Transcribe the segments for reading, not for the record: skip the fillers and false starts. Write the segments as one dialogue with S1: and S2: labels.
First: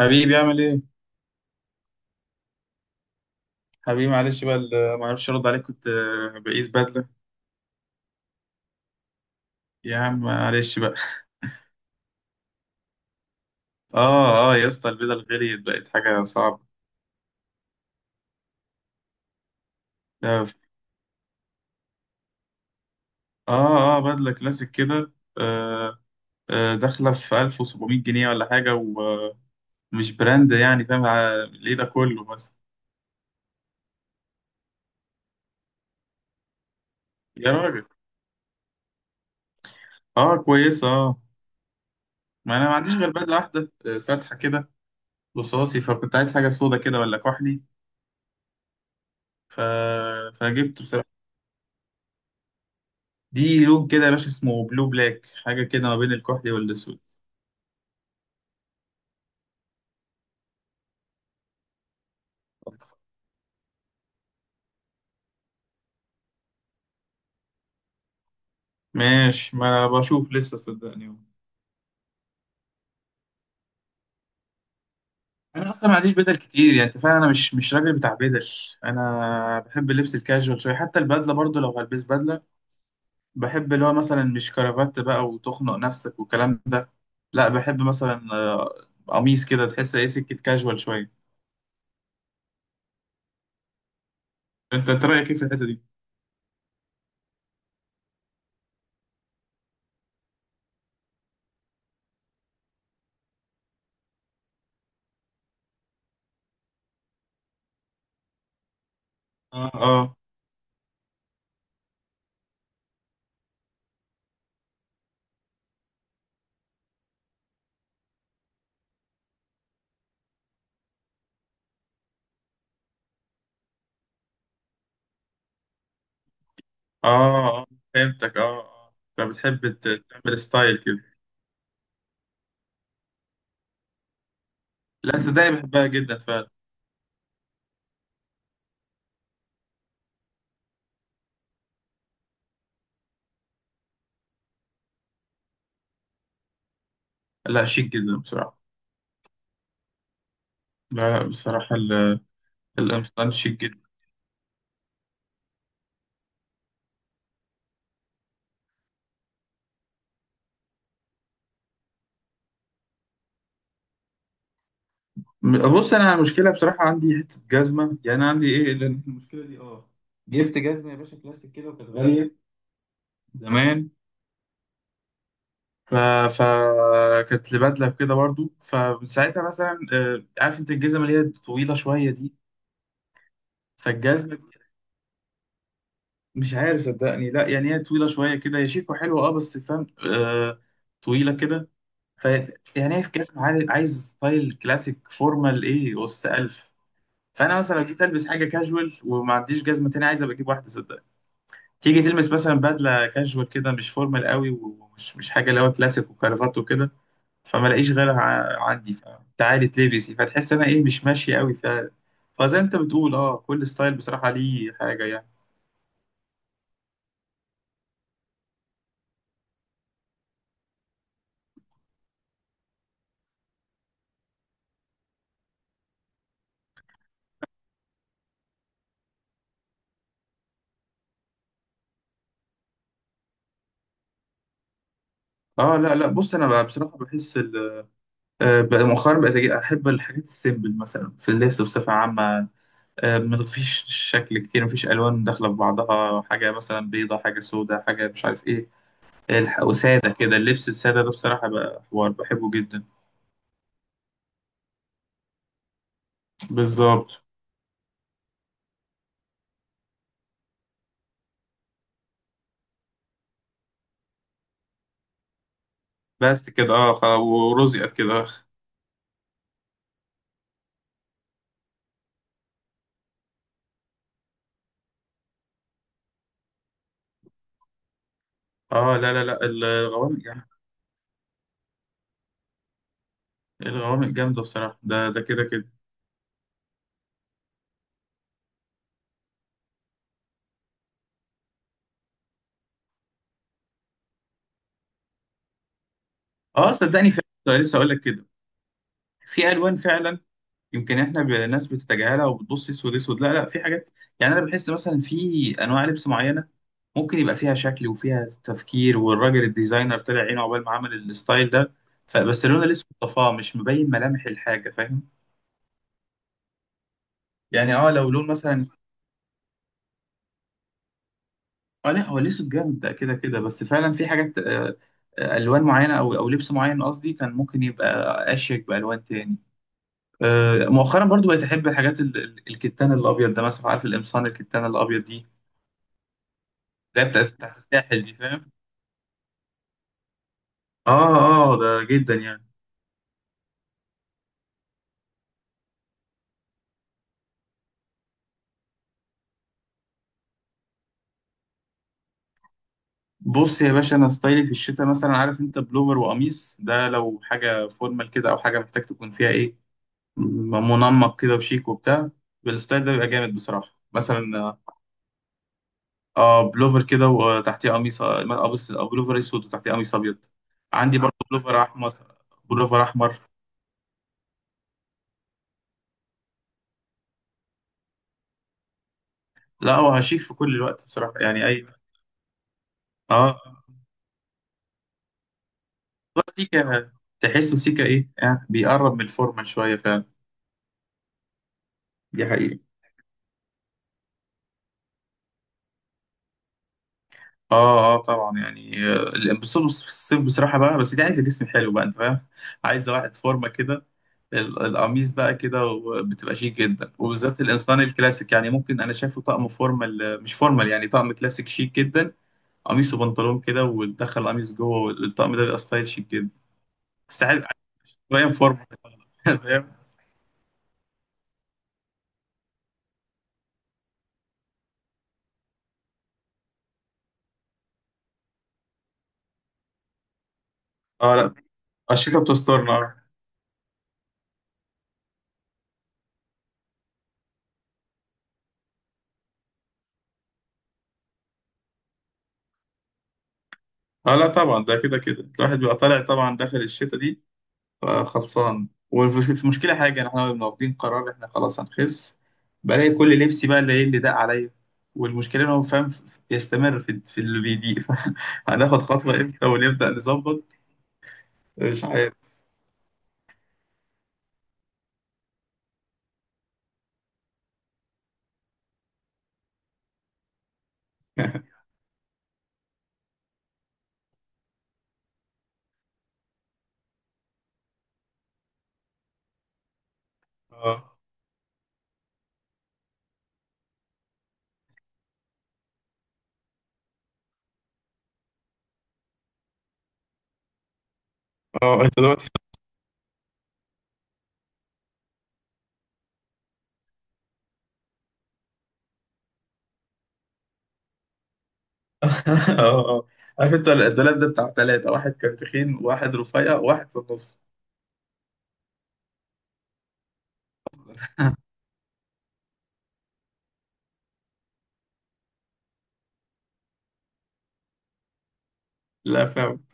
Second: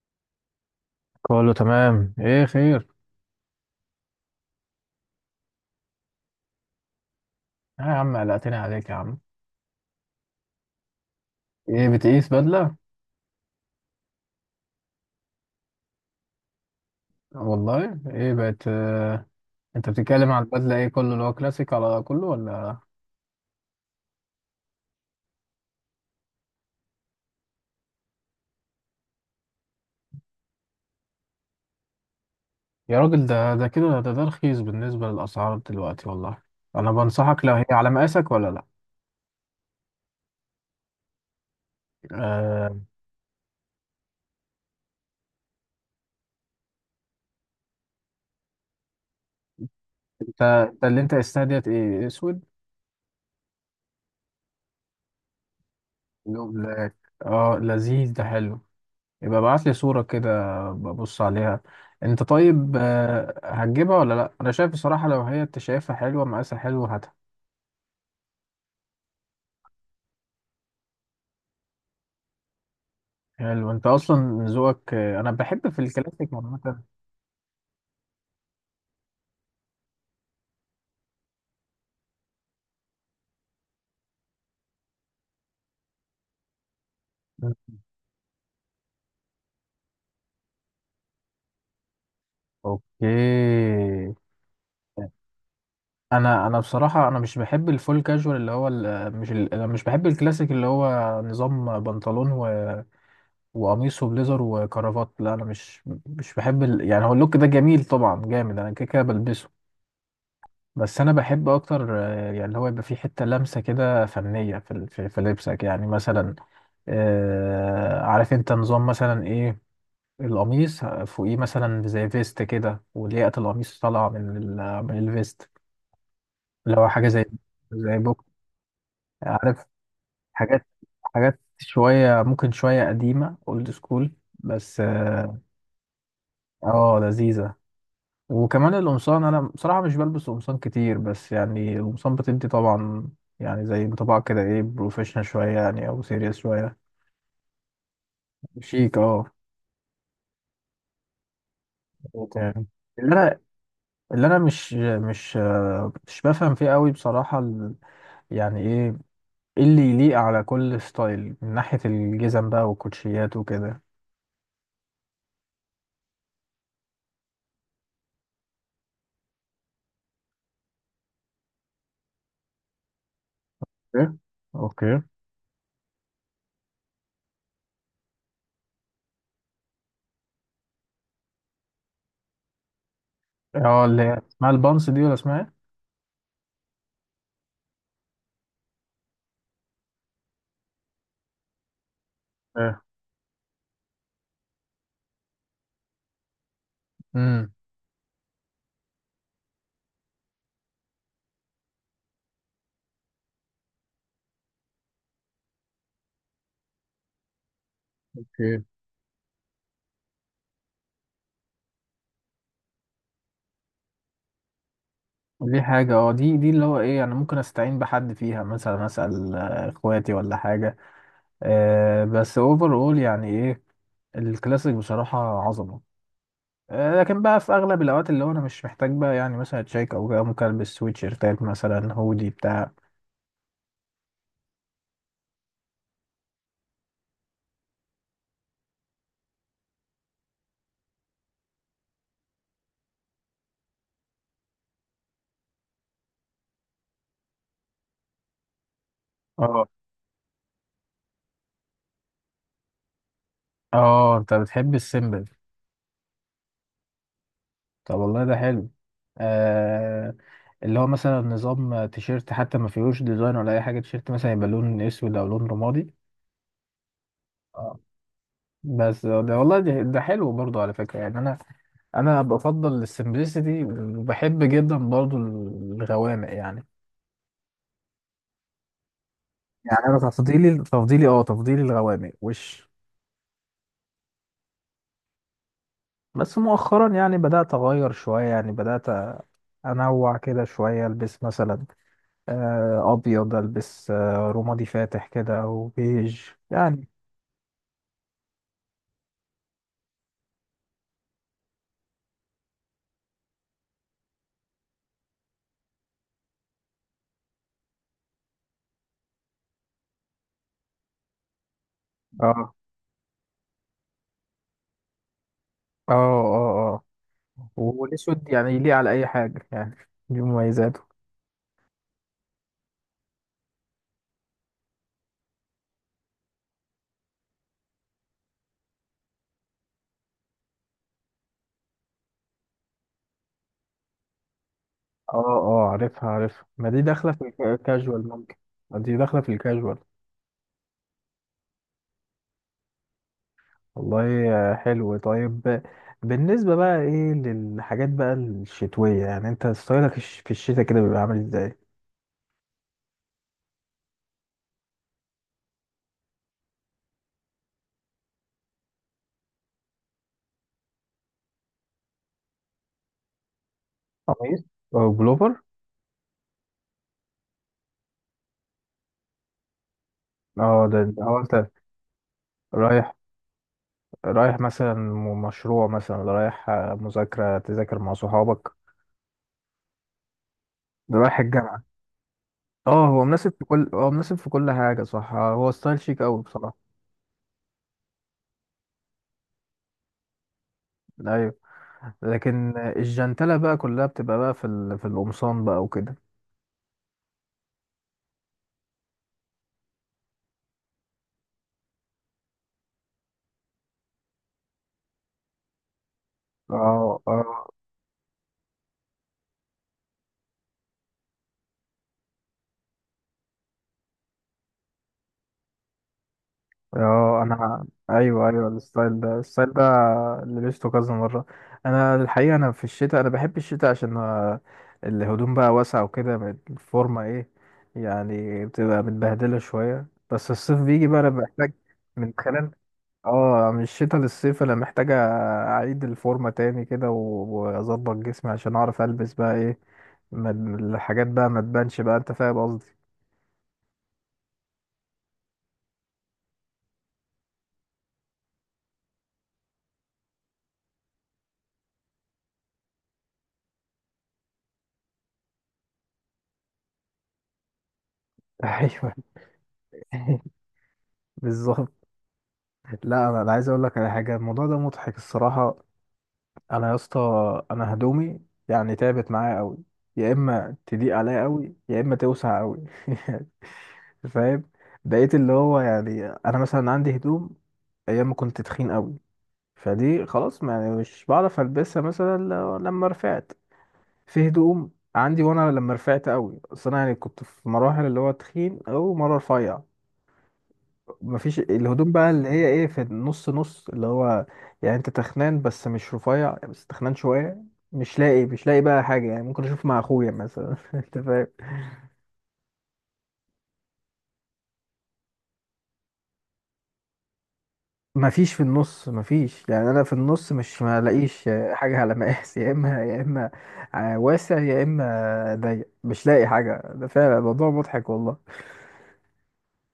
S1: حبيبي، اعمل ايه؟
S2: كله تمام، ايه خير؟
S1: حبيبي معلش بقى، ما اعرفش ارد عليك، كنت بقيس بدله.
S2: آه يا عم، قلقتني عليك يا عم.
S1: يا عم معلش بقى.
S2: ايه، بتقيس بدلة؟
S1: اه، اه، يا اسطى، البدل غليت، بقت حاجه صعبه.
S2: والله ايه بقت انت بتتكلم على
S1: لا.
S2: البدلة ايه، كله اللي هو كلاسيك على كله ولا؟
S1: اه، اه، بدله كلاسيك كده. آه. داخله في 1700 جنيه ولا حاجه ومش براند، يعني فاهم ايه ده كله مثلا؟
S2: يا راجل، ده كده، ده رخيص بالنسبة للأسعار دلوقتي والله. انا بنصحك،
S1: يا
S2: لو هي
S1: راجل.
S2: على مقاسك ولا لا؟
S1: اه، كويسه، اه. ما انا ما
S2: آه.
S1: عنديش غير بدله واحده، فاتحه كده. رصاصي، فكنت عايز حاجه سودا كده ولا كحلي. ف...
S2: انت
S1: فجبت
S2: انت اللي انت
S1: بصراحة.
S2: استهديت ايه، اسود
S1: دي لون كده يا باشا، اسمه بلو بلاك، حاجة كده ما بين
S2: لو
S1: الكحلي
S2: بلاك؟
S1: والأسود.
S2: اه لذيذ، ده حلو. يبقى ابعت لي صورة كده ببص عليها. انت طيب هتجيبها ولا لا؟ انا شايف بصراحة، لو هي انت شايفها حلوة مقاسها حلو، هاتها.
S1: ماشي، ما أنا بشوف لسه، صدقني.
S2: حلو، انت اصلا ذوقك انا بحب
S1: أنا
S2: في
S1: أصلا ما عنديش
S2: الكلاسيك
S1: بدل كتير،
S2: عامة.
S1: يعني أنت فاهم، أنا مش راجل بتاع بدل. أنا بحب اللبس الكاجوال شوية، حتى البدلة برضو لو هلبس بدلة. بحب اللي هو مثلا مش كرافات بقى وتخنق نفسك والكلام ده. لا، بحب مثلا قميص كده، تحس إيه، سكة كاجوال شوية.
S2: اوكي.
S1: أنت رأيك إيه في الحتة دي؟
S2: انا بصراحة انا مش بحب الفول كاجوال اللي هو ال- مش ال... انا مش بحب الكلاسيك اللي هو نظام بنطلون وقميص وبليزر وكرافات. لا انا مش بحب يعني هو اللوك ده جميل طبعا، جامد، انا كده كده بلبسه.
S1: آه، آه،
S2: بس انا بحب اكتر، يعني اللي هو يبقى فيه حته لمسه كده فنيه في ال- في في لبسك، يعني مثلا، عارف انت نظام مثلا ايه؟ القميص فوقيه مثلا زي فيست كده، ولياقه القميص طالعه من الفيست، اللي هو حاجه
S1: آه.
S2: زي
S1: آه،
S2: زي بوك.
S1: فهمتك، آه، آه. أنت
S2: عارف،
S1: بتحب تعمل
S2: حاجات،
S1: ستايل كده؟
S2: حاجات شويه، ممكن شويه قديمه، اولد سكول، بس
S1: لا
S2: اه
S1: صدقني، بحبها جدا فعلا.
S2: لذيذه. وكمان القمصان، انا بصراحه مش بلبس قمصان كتير، بس يعني القمصان بتدي طبعا، يعني زي بطبع كده ايه، بروفيشنال شويه يعني، او سيريس شويه.
S1: لا، شيك جدا بصراحة.
S2: شيك اه.
S1: لا، لا، بصراحة
S2: مظبوط يعني. اللي
S1: القمصان
S2: انا
S1: شيك جدا.
S2: اللي انا مش مش بفهم فيه قوي بصراحه يعني ايه، إيه اللي يليق على كل ستايل من ناحيه الجزم بقى والكوتشيات وكده.
S1: بص، أنا المشكلة بصراحة عندي حتة جزمة، يعني عندي إيه، لأن المشكلة دي جبت جزمة يا باشا كلاسيك كده، وكانت غالية زمان.
S2: اوكي، اوكي.
S1: ف... ف كانت لبدلة كده برضو، فساعتها مثلا عارف أنت الجزمة اللي هي طويلة شوية دي.
S2: اه، اللي هي
S1: فالجزمة دي،
S2: اسمها البانس دي ولا اسمها ايه؟
S1: مش عارف صدقني، لا يعني هي طويلة شوية كده، هي شيك وحلوة، أه بس فاهم. آه. طويلة كده. ف
S2: اه.
S1: يعني هي في كاس، عايز ستايل كلاسيك فورمال ايه اس 1000.
S2: امم.
S1: فانا مثلا لو جيت البس حاجه كاجوال وما عنديش جزمه تاني، عايز ابقى اجيب واحده، صدق. تيجي تلبس مثلا بدله كاجوال كده، مش فورمال قوي، ومش مش حاجه اللي هو كلاسيك وكرافات وكده. فما لاقيش غيرها عندي، فتعالي تلبسي، فتحس انا ايه مش ماشي قوي. فزي ما انت بتقول، اه، كل ستايل بصراحه ليه حاجه يعني.
S2: دي حاجة اه، دي اللي هو ايه، يعني ممكن استعين بحد فيها، مثلا اسأل اخواتي ولا حاجة. آه، بس اوفر اول يعني ايه، الكلاسيك بصراحة عظمة. آه، لكن بقى في اغلب الاوقات اللي هو انا مش محتاج بقى، يعني مثلا تشيك او كده، ممكن البس سويتشيرتات مثلا، هودي بتاع.
S1: اه، لا، لا، بص، انا بقى بصراحه بحس بقى مؤخرا بقيت احب الحاجات السيمبل مثلا في اللبس بصفه عامه. ما فيش شكل كتير، ما فيش الوان داخله في بعضها، حاجه مثلا بيضه، حاجه سوداء، حاجه مش عارف ايه.
S2: اه
S1: وسادة كده، اللبس السادة ده بصراحة بقى حوار بحبه جدا.
S2: اه، انت بتحب السيمبل.
S1: بالظبط.
S2: طب والله ده حلو. آه، اللي هو مثلا نظام تيشيرت حتى ما فيهوش ديزاين ولا اي حاجة، تيشيرت مثلا يبقى لون اسود او لون رمادي.
S1: بس كده، اه،
S2: آه.
S1: ورزقت كده.
S2: بس ده والله، ده حلو برضو على فكرة، يعني أنا بفضل السمبلسيتي، وبحب جدا برضو الغوامق يعني.
S1: اه، لا، لا، لا.
S2: يعني أنا
S1: الغوامق جامدة.
S2: تفضيلي الغوامق وش.
S1: الغوامق جامدة بصراحة، ده كده كده.
S2: بس مؤخرا يعني بدأت أغير شوية، يعني بدأت أنوع كده شوية، ألبس مثلا أبيض، ألبس رمادي فاتح كده أو بيج
S1: اه،
S2: يعني.
S1: صدقني فعلا كنت لسه اقول لك كده. في الوان فعلا. يمكن احنا ناس بتتجاهلها وبتبص اسود اسود، لا، لا، في حاجات. يعني انا بحس مثلا في انواع لبس معينة، ممكن يبقى فيها شكل وفيها تفكير، والراجل الديزاينر طلع عينه عقبال ما عمل الستايل ده. فبس
S2: أه
S1: اللون الاسود طفاه، مش مبين ملامح الحاجة، فاهم.
S2: أه.
S1: يعني، اه، لو لون
S2: والأسود يعني
S1: مثلا.
S2: يليق على أي حاجة يعني، دي مميزاته.
S1: اه، لا، هو الاسود جامد ده كده كده، بس فعلا في حاجات الوان معينه او لبس معين قصدي، كان ممكن يبقى اشيك بالوان تاني. مؤخرا برضو بقيت احب الحاجات الكتان الابيض ده مثلا، عارف القمصان الكتان الابيض
S2: اه
S1: دي،
S2: اه، عارفها عارفها، ما دي
S1: اللي هي
S2: داخلة في
S1: بتاعت الساحل
S2: الكاجوال
S1: دي،
S2: ممكن،
S1: فاهم.
S2: دي داخلة في الكاجوال.
S1: اه، اه، ده جدا يعني.
S2: والله حلو طيب. بالنسبة بقى ايه للحاجات بقى الشتوية، يعني انت ستايلك في الشتاء كده بيبقى عامل ازاي؟
S1: بص يا باشا، انا ستايلي في الشتاء مثلا، عارف انت، بلوفر وقميص، ده لو حاجه فورمال كده، او حاجه محتاج تكون فيها ايه، منمق كده وشيك وبتاع. بالستايل ده بيبقى جامد بصراحه
S2: قميص
S1: مثلا.
S2: او بلوفر.
S1: اه، بلوفر كده وتحتيه قميص بلوفر اسود وتحتيه قميص ابيض.
S2: اه، ده
S1: عندي
S2: ده
S1: برضه
S2: هو انت
S1: بلوفر احمر. بلوفر
S2: رايح،
S1: احمر.
S2: رايح مثلا مشروع مثلا، ولا رايح مذاكرة تذاكر مع صحابك،
S1: لا هو شيك في كل الوقت
S2: ده
S1: بصراحه،
S2: رايح
S1: يعني
S2: الجامعة.
S1: اي.
S2: اه،
S1: اه.
S2: هو مناسب في كل حاجة صح، هو ستايل شيك اوي
S1: هو
S2: بصراحة.
S1: سيكا. تحسه سيكا، ايه يعني، بيقرب من الفورمال شويه فعلا.
S2: ايوه،
S1: دي
S2: لكن
S1: حقيقة.
S2: الجنتلة بقى كلها بتبقى بقى في القمصان بقى وكده.
S1: اه، اه، طبعا يعني بس في الصيف بصراحة بقى، بس دي عايزة جسم حلو بقى، انت فاهم. عايزة واحد فورمة كده. القميص بقى كده بتبقى شيك جدا،
S2: اه اه
S1: وبالذات الانسان الكلاسيك، يعني ممكن انا شايفه طقم فورمال، مش فورمال يعني، طقم كلاسيك شيك جدا. قميص وبنطلون كده، وتدخل قميص جوه، والطقم ده بيبقى ستايل شيك جدا.
S2: اه،
S1: تستحق
S2: انا
S1: شويه
S2: ايوه ايوه،
S1: فورمه.
S2: الستايل ده، الستايل ده
S1: فاهم.
S2: لبسته كذا مره. انا الحقيقه، انا في الشتاء انا بحب الشتاء عشان الهدوم بقى واسعه وكده، الفورمه ايه يعني، بتبقى متبهدله شويه. بس الصيف بيجي بقى انا
S1: اه، لا،
S2: بحتاج من
S1: الشتا
S2: خلال
S1: بتسترنا، اه.
S2: اه من الشتاء للصيف انا محتاج اعيد الفورمه تاني كده واظبط جسمي عشان اعرف البس بقى ايه، ما الحاجات بقى ما تبانش بقى، انت فاهم قصدي.
S1: لا طبعا، ده كده كده الواحد بيبقى طالع طبعا داخل الشتا دي. خلصان، وفي مشكله حاجه، احنا كنا واخدين قرار احنا خلاص هنخس. بلاقي كل لبسي بقى اللي، ايه، اللي داق عليا. والمشكله ان هو فاهم، يستمر في اللي بيضيق. هناخد
S2: ايوه،
S1: خطوه امتى ونبدا نظبط؟
S2: بالظبط.
S1: مش عارف.
S2: لا انا، أنا عايز اقول لك على حاجه، الموضوع ده مضحك الصراحه. انا يا اسطى، انا هدومي يعني تعبت معايا قوي، يا اما تضيق عليا قوي يا اما توسع قوي. فاهم. بقيت اللي هو يعني انا مثلا عندي هدوم ايام ما كنت تخين قوي، فدي خلاص ما يعني
S1: اه،
S2: مش بعرف البسها مثلا، لما رفعت، في هدوم عندي وانا لما رفعت قوي، اصل انا يعني كنت في مراحل اللي هو تخين او مره رفيع، مفيش
S1: اه،
S2: الهدوم
S1: انت
S2: بقى اللي
S1: دلوقتي.
S2: هي ايه في النص، نص اللي هو يعني انت تخنان بس مش رفيع، بس تخنان شويه. مش لاقي بقى حاجه، يعني ممكن اشوف مع اخويا مثلا. انت فاهم،
S1: اه، اه، اه. عارف انت، الدولاب ده بتاع ثلاثة، واحد كان تخين وواحد رفيع وواحد في النص.
S2: مفيش في النص مفيش، يعني انا في النص مش ما لاقيش حاجه على مقاس. يا اما واسع يا اما ضيق، مش لاقي حاجه، ده فعلا الموضوع مضحك والله.
S1: لا فاهم.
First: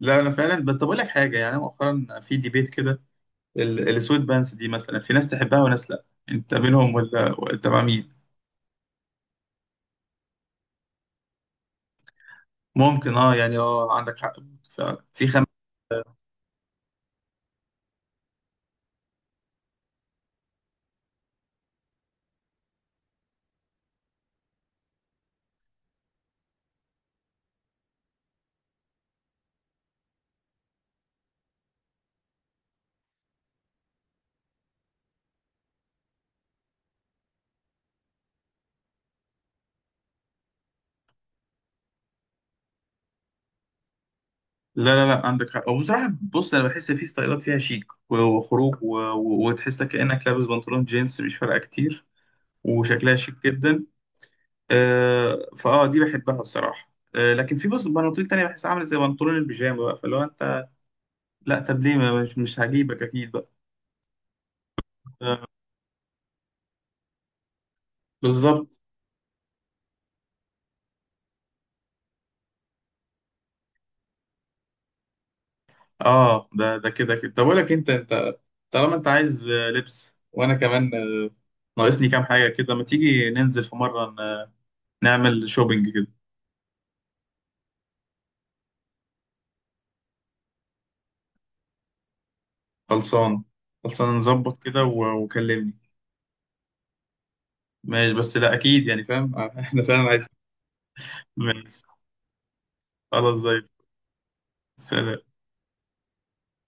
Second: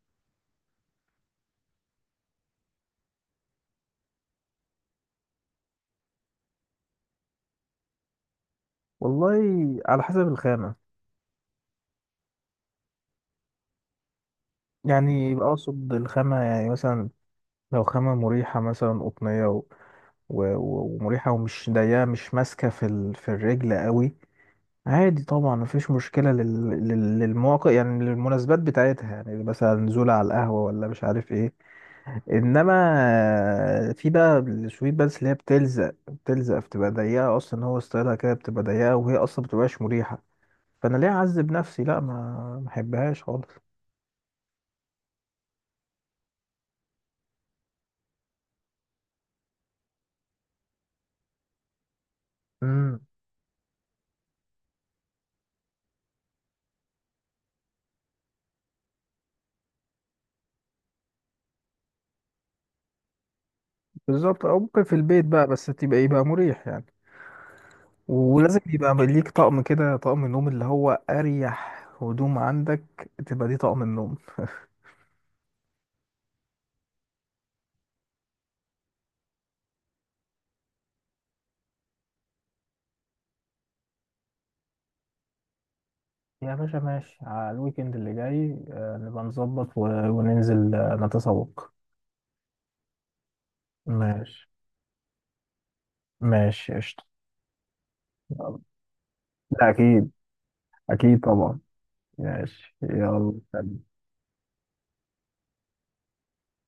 S1: لا انا فعلا، بس طب اقول لك حاجه يعني، أنا مؤخرا في ديبيت كده. السويت بانس دي مثلا، في ناس تحبها وناس لا. انت منهم ولا انت مع مين؟
S2: والله على حسب الخامه،
S1: ممكن، اه، يعني، اه، عندك حق. فعلا في
S2: يعني اقصد الخامة يعني مثلا، لو خامة مريحة مثلا قطنية ومريحة ومش ضيقة، مش ماسكة في الرجل قوي، عادي طبعا مفيش مشكلة للمواقع، يعني للمناسبات بتاعتها، يعني مثلا نزولة على القهوة ولا مش عارف ايه. انما في بقى السويت، بس اللي هي بتلزق، بتلزق بتبقى ضيقة، اصلا هو ستايلها كده بتبقى ضيقة، وهي اصلا بتبقاش مريحة، فانا ليه اعذب نفسي؟ لا ما ما احبهاش خالص.
S1: لا، لا، لا، عندك حق، وبصراحه بص، انا بحس في ستايلات فيها شيك وخروج وتحس كانك لابس بنطلون جينز مش فارقه كتير، وشكلها شيك جدا. فاه دي بحبها بصراحه. لكن في، بص، بناطيل تانية بحس عامله زي بنطلون البيجامه بقى، فلو انت، لا طب ليه مش هجيبك اكيد بقى.
S2: بالظبط، او ممكن في البيت بقى،
S1: آه.
S2: بس تبقى يبقى مريح يعني، ولازم
S1: بالظبط.
S2: يبقى ليك طقم كده، طقم النوم اللي هو اريح هدوم عندك تبقى دي طقم النوم.
S1: اه، ده كده كده، طب اقول لك، انت طالما انت عايز لبس، وانا كمان ناقصني كام حاجه كده، ما تيجي ننزل في مره نعمل شوبينج كده.
S2: يا باشا ماشي، على الويكند اللي جاي نبقى نظبط وننزل نتسوق.
S1: خلصان. خلصان،
S2: ماشي،
S1: نظبط كده وكلمني.
S2: ماشي قشطة.
S1: ماشي بس لا
S2: يلا.
S1: اكيد يعني، فاهم،
S2: لا
S1: احنا فعلا
S2: أكيد،
S1: عايزين.
S2: أكيد طبعا.
S1: ماشي.
S2: ماشي
S1: خلاص، زي
S2: يلا.
S1: الفل. سلام.